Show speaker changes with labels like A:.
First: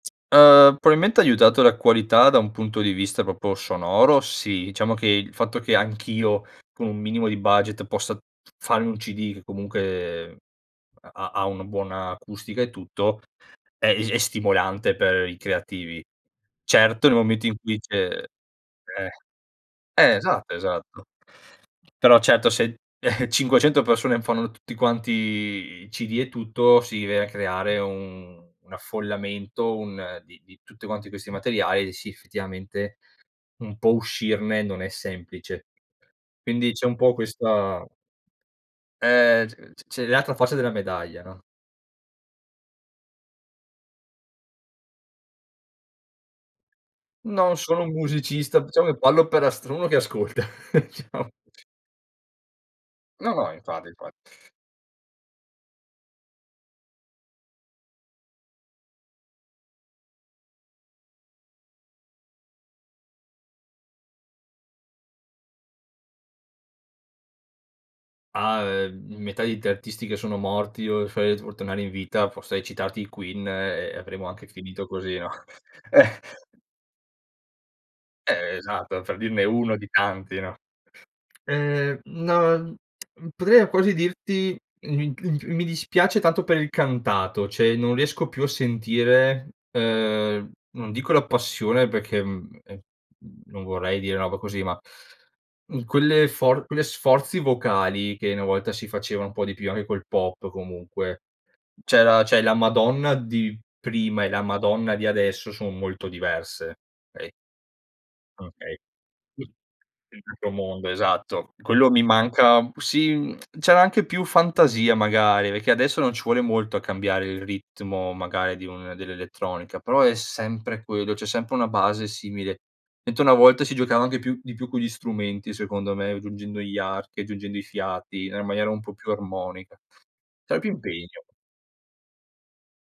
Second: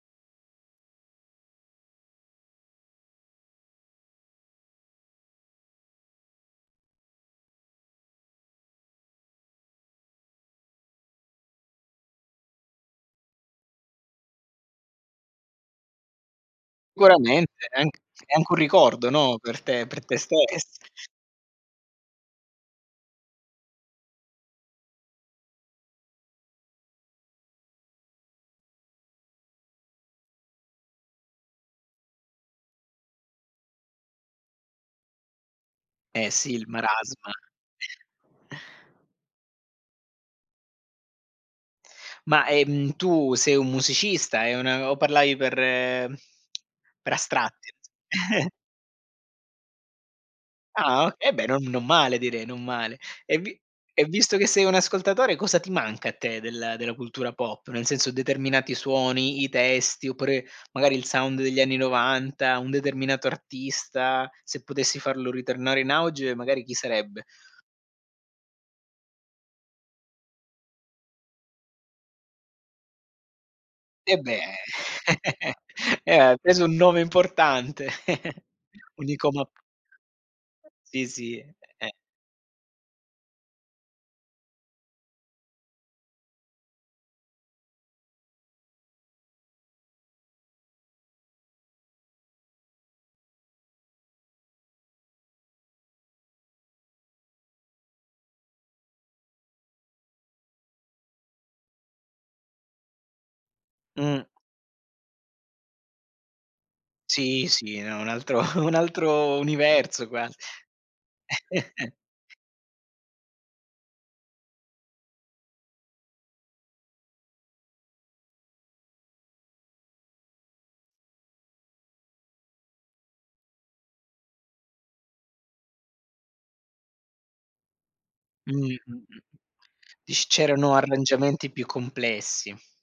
A: Uhm, probabilmente ha aiutato la qualità da un punto di vista proprio sonoro, sì. Diciamo che il fatto che anch'io, con un minimo di budget, possa farmi un CD che, comunque, ha ha una buona acustica e tutto, è [unintelligible] è stimolante per i creativi. Certo, nel momento in
B: Sicuramente,
A: cui
B: è anch
A: c'è
B: è
A: eh,
B: anche un ricordo, no, per te per
A: eh,
B: te
A: esatto,
B: stess
A: esatto. Però, certo, se 500 persone fanno tutti quanti i CD e tutto, si viene a creare un un affollamento, un di di tutti quanti questi materiali e, sì, effettivamente, un po' uscirne non è semplice.
B: Eh sì, il
A: Quindi, c'è un po'
B: marasma.
A: questa eh c c c l'altra faccia della medaglia, no?
B: Ma, ehm, tu sei un musicista, è una o parlavi per per
A: Non
B: astratti?
A: sono un musicista, diciamo che parlo per astr uno che ascolta,
B: Ah, o
A: diciamo.
B: eh beh, non non male direi, non male.
A: No,
B: E
A: no,
B: vi
A: infatti,
B: e
A: infa
B: visto che sei un ascoltatore, cosa ti manca a te del della cultura pop? Nel senso, determinati suoni, i testi oppure magari il sound degli anni 90, un determinato artista, se potessi farlo ritornare in auge, magari, chi sarebbe?
A: Ah, ehm, metà di 3 artisti che sono morti o [unintelligible] o tornare in vita. Forse hai citati i Queen e
B: Eh
A: avremo
B: beh,
A: anche finito così, no?
B: eh, hai
A: Eh.
B: preso un nome importante,
A: Eh, esatto, per dirne
B: un'icona
A: uno di tanti, no.
B: sì, sì, e eh.
A: Ehm, no, potrei quasi dirti, [unintelligible] mi dispiace tanto per il cantato. Cioè, non riesco più a sentire, uhm, non dico la passione perché, mhmm, ehm, non vorrei dire roba così, ma, mhmm, quelle for quelle sforzi vocali che una volta si faceva un po' di più, anche col pop, comunque. C'era cioè, la Madonna di
B: Mh.
A: prima e la Madonna di adesso son molto diverse [unintelligible]
B: Sì, sì, no, è un altro un
A: okay,
B: altro universo, quas
A: [unintelligible] mondo, esatto. Quello mi manca. Sì, c'era anche più fantasia, magari, perché adesso non ci vuole molto a cambiare il ritmo, magari, di un dell'elettronica, però è sempre quello. C'è sempre una base simile. Mentre una volta si giocava anche più di più con gli strumenti, secondo me, aggiungendo gli archi, aggiungendo i fiati, era maniera
B: Mh.
A: un po' più armonica.
B: Dici
A: C'era più
B: c'erano
A: impegno.
B: arrangiamenti più complessi.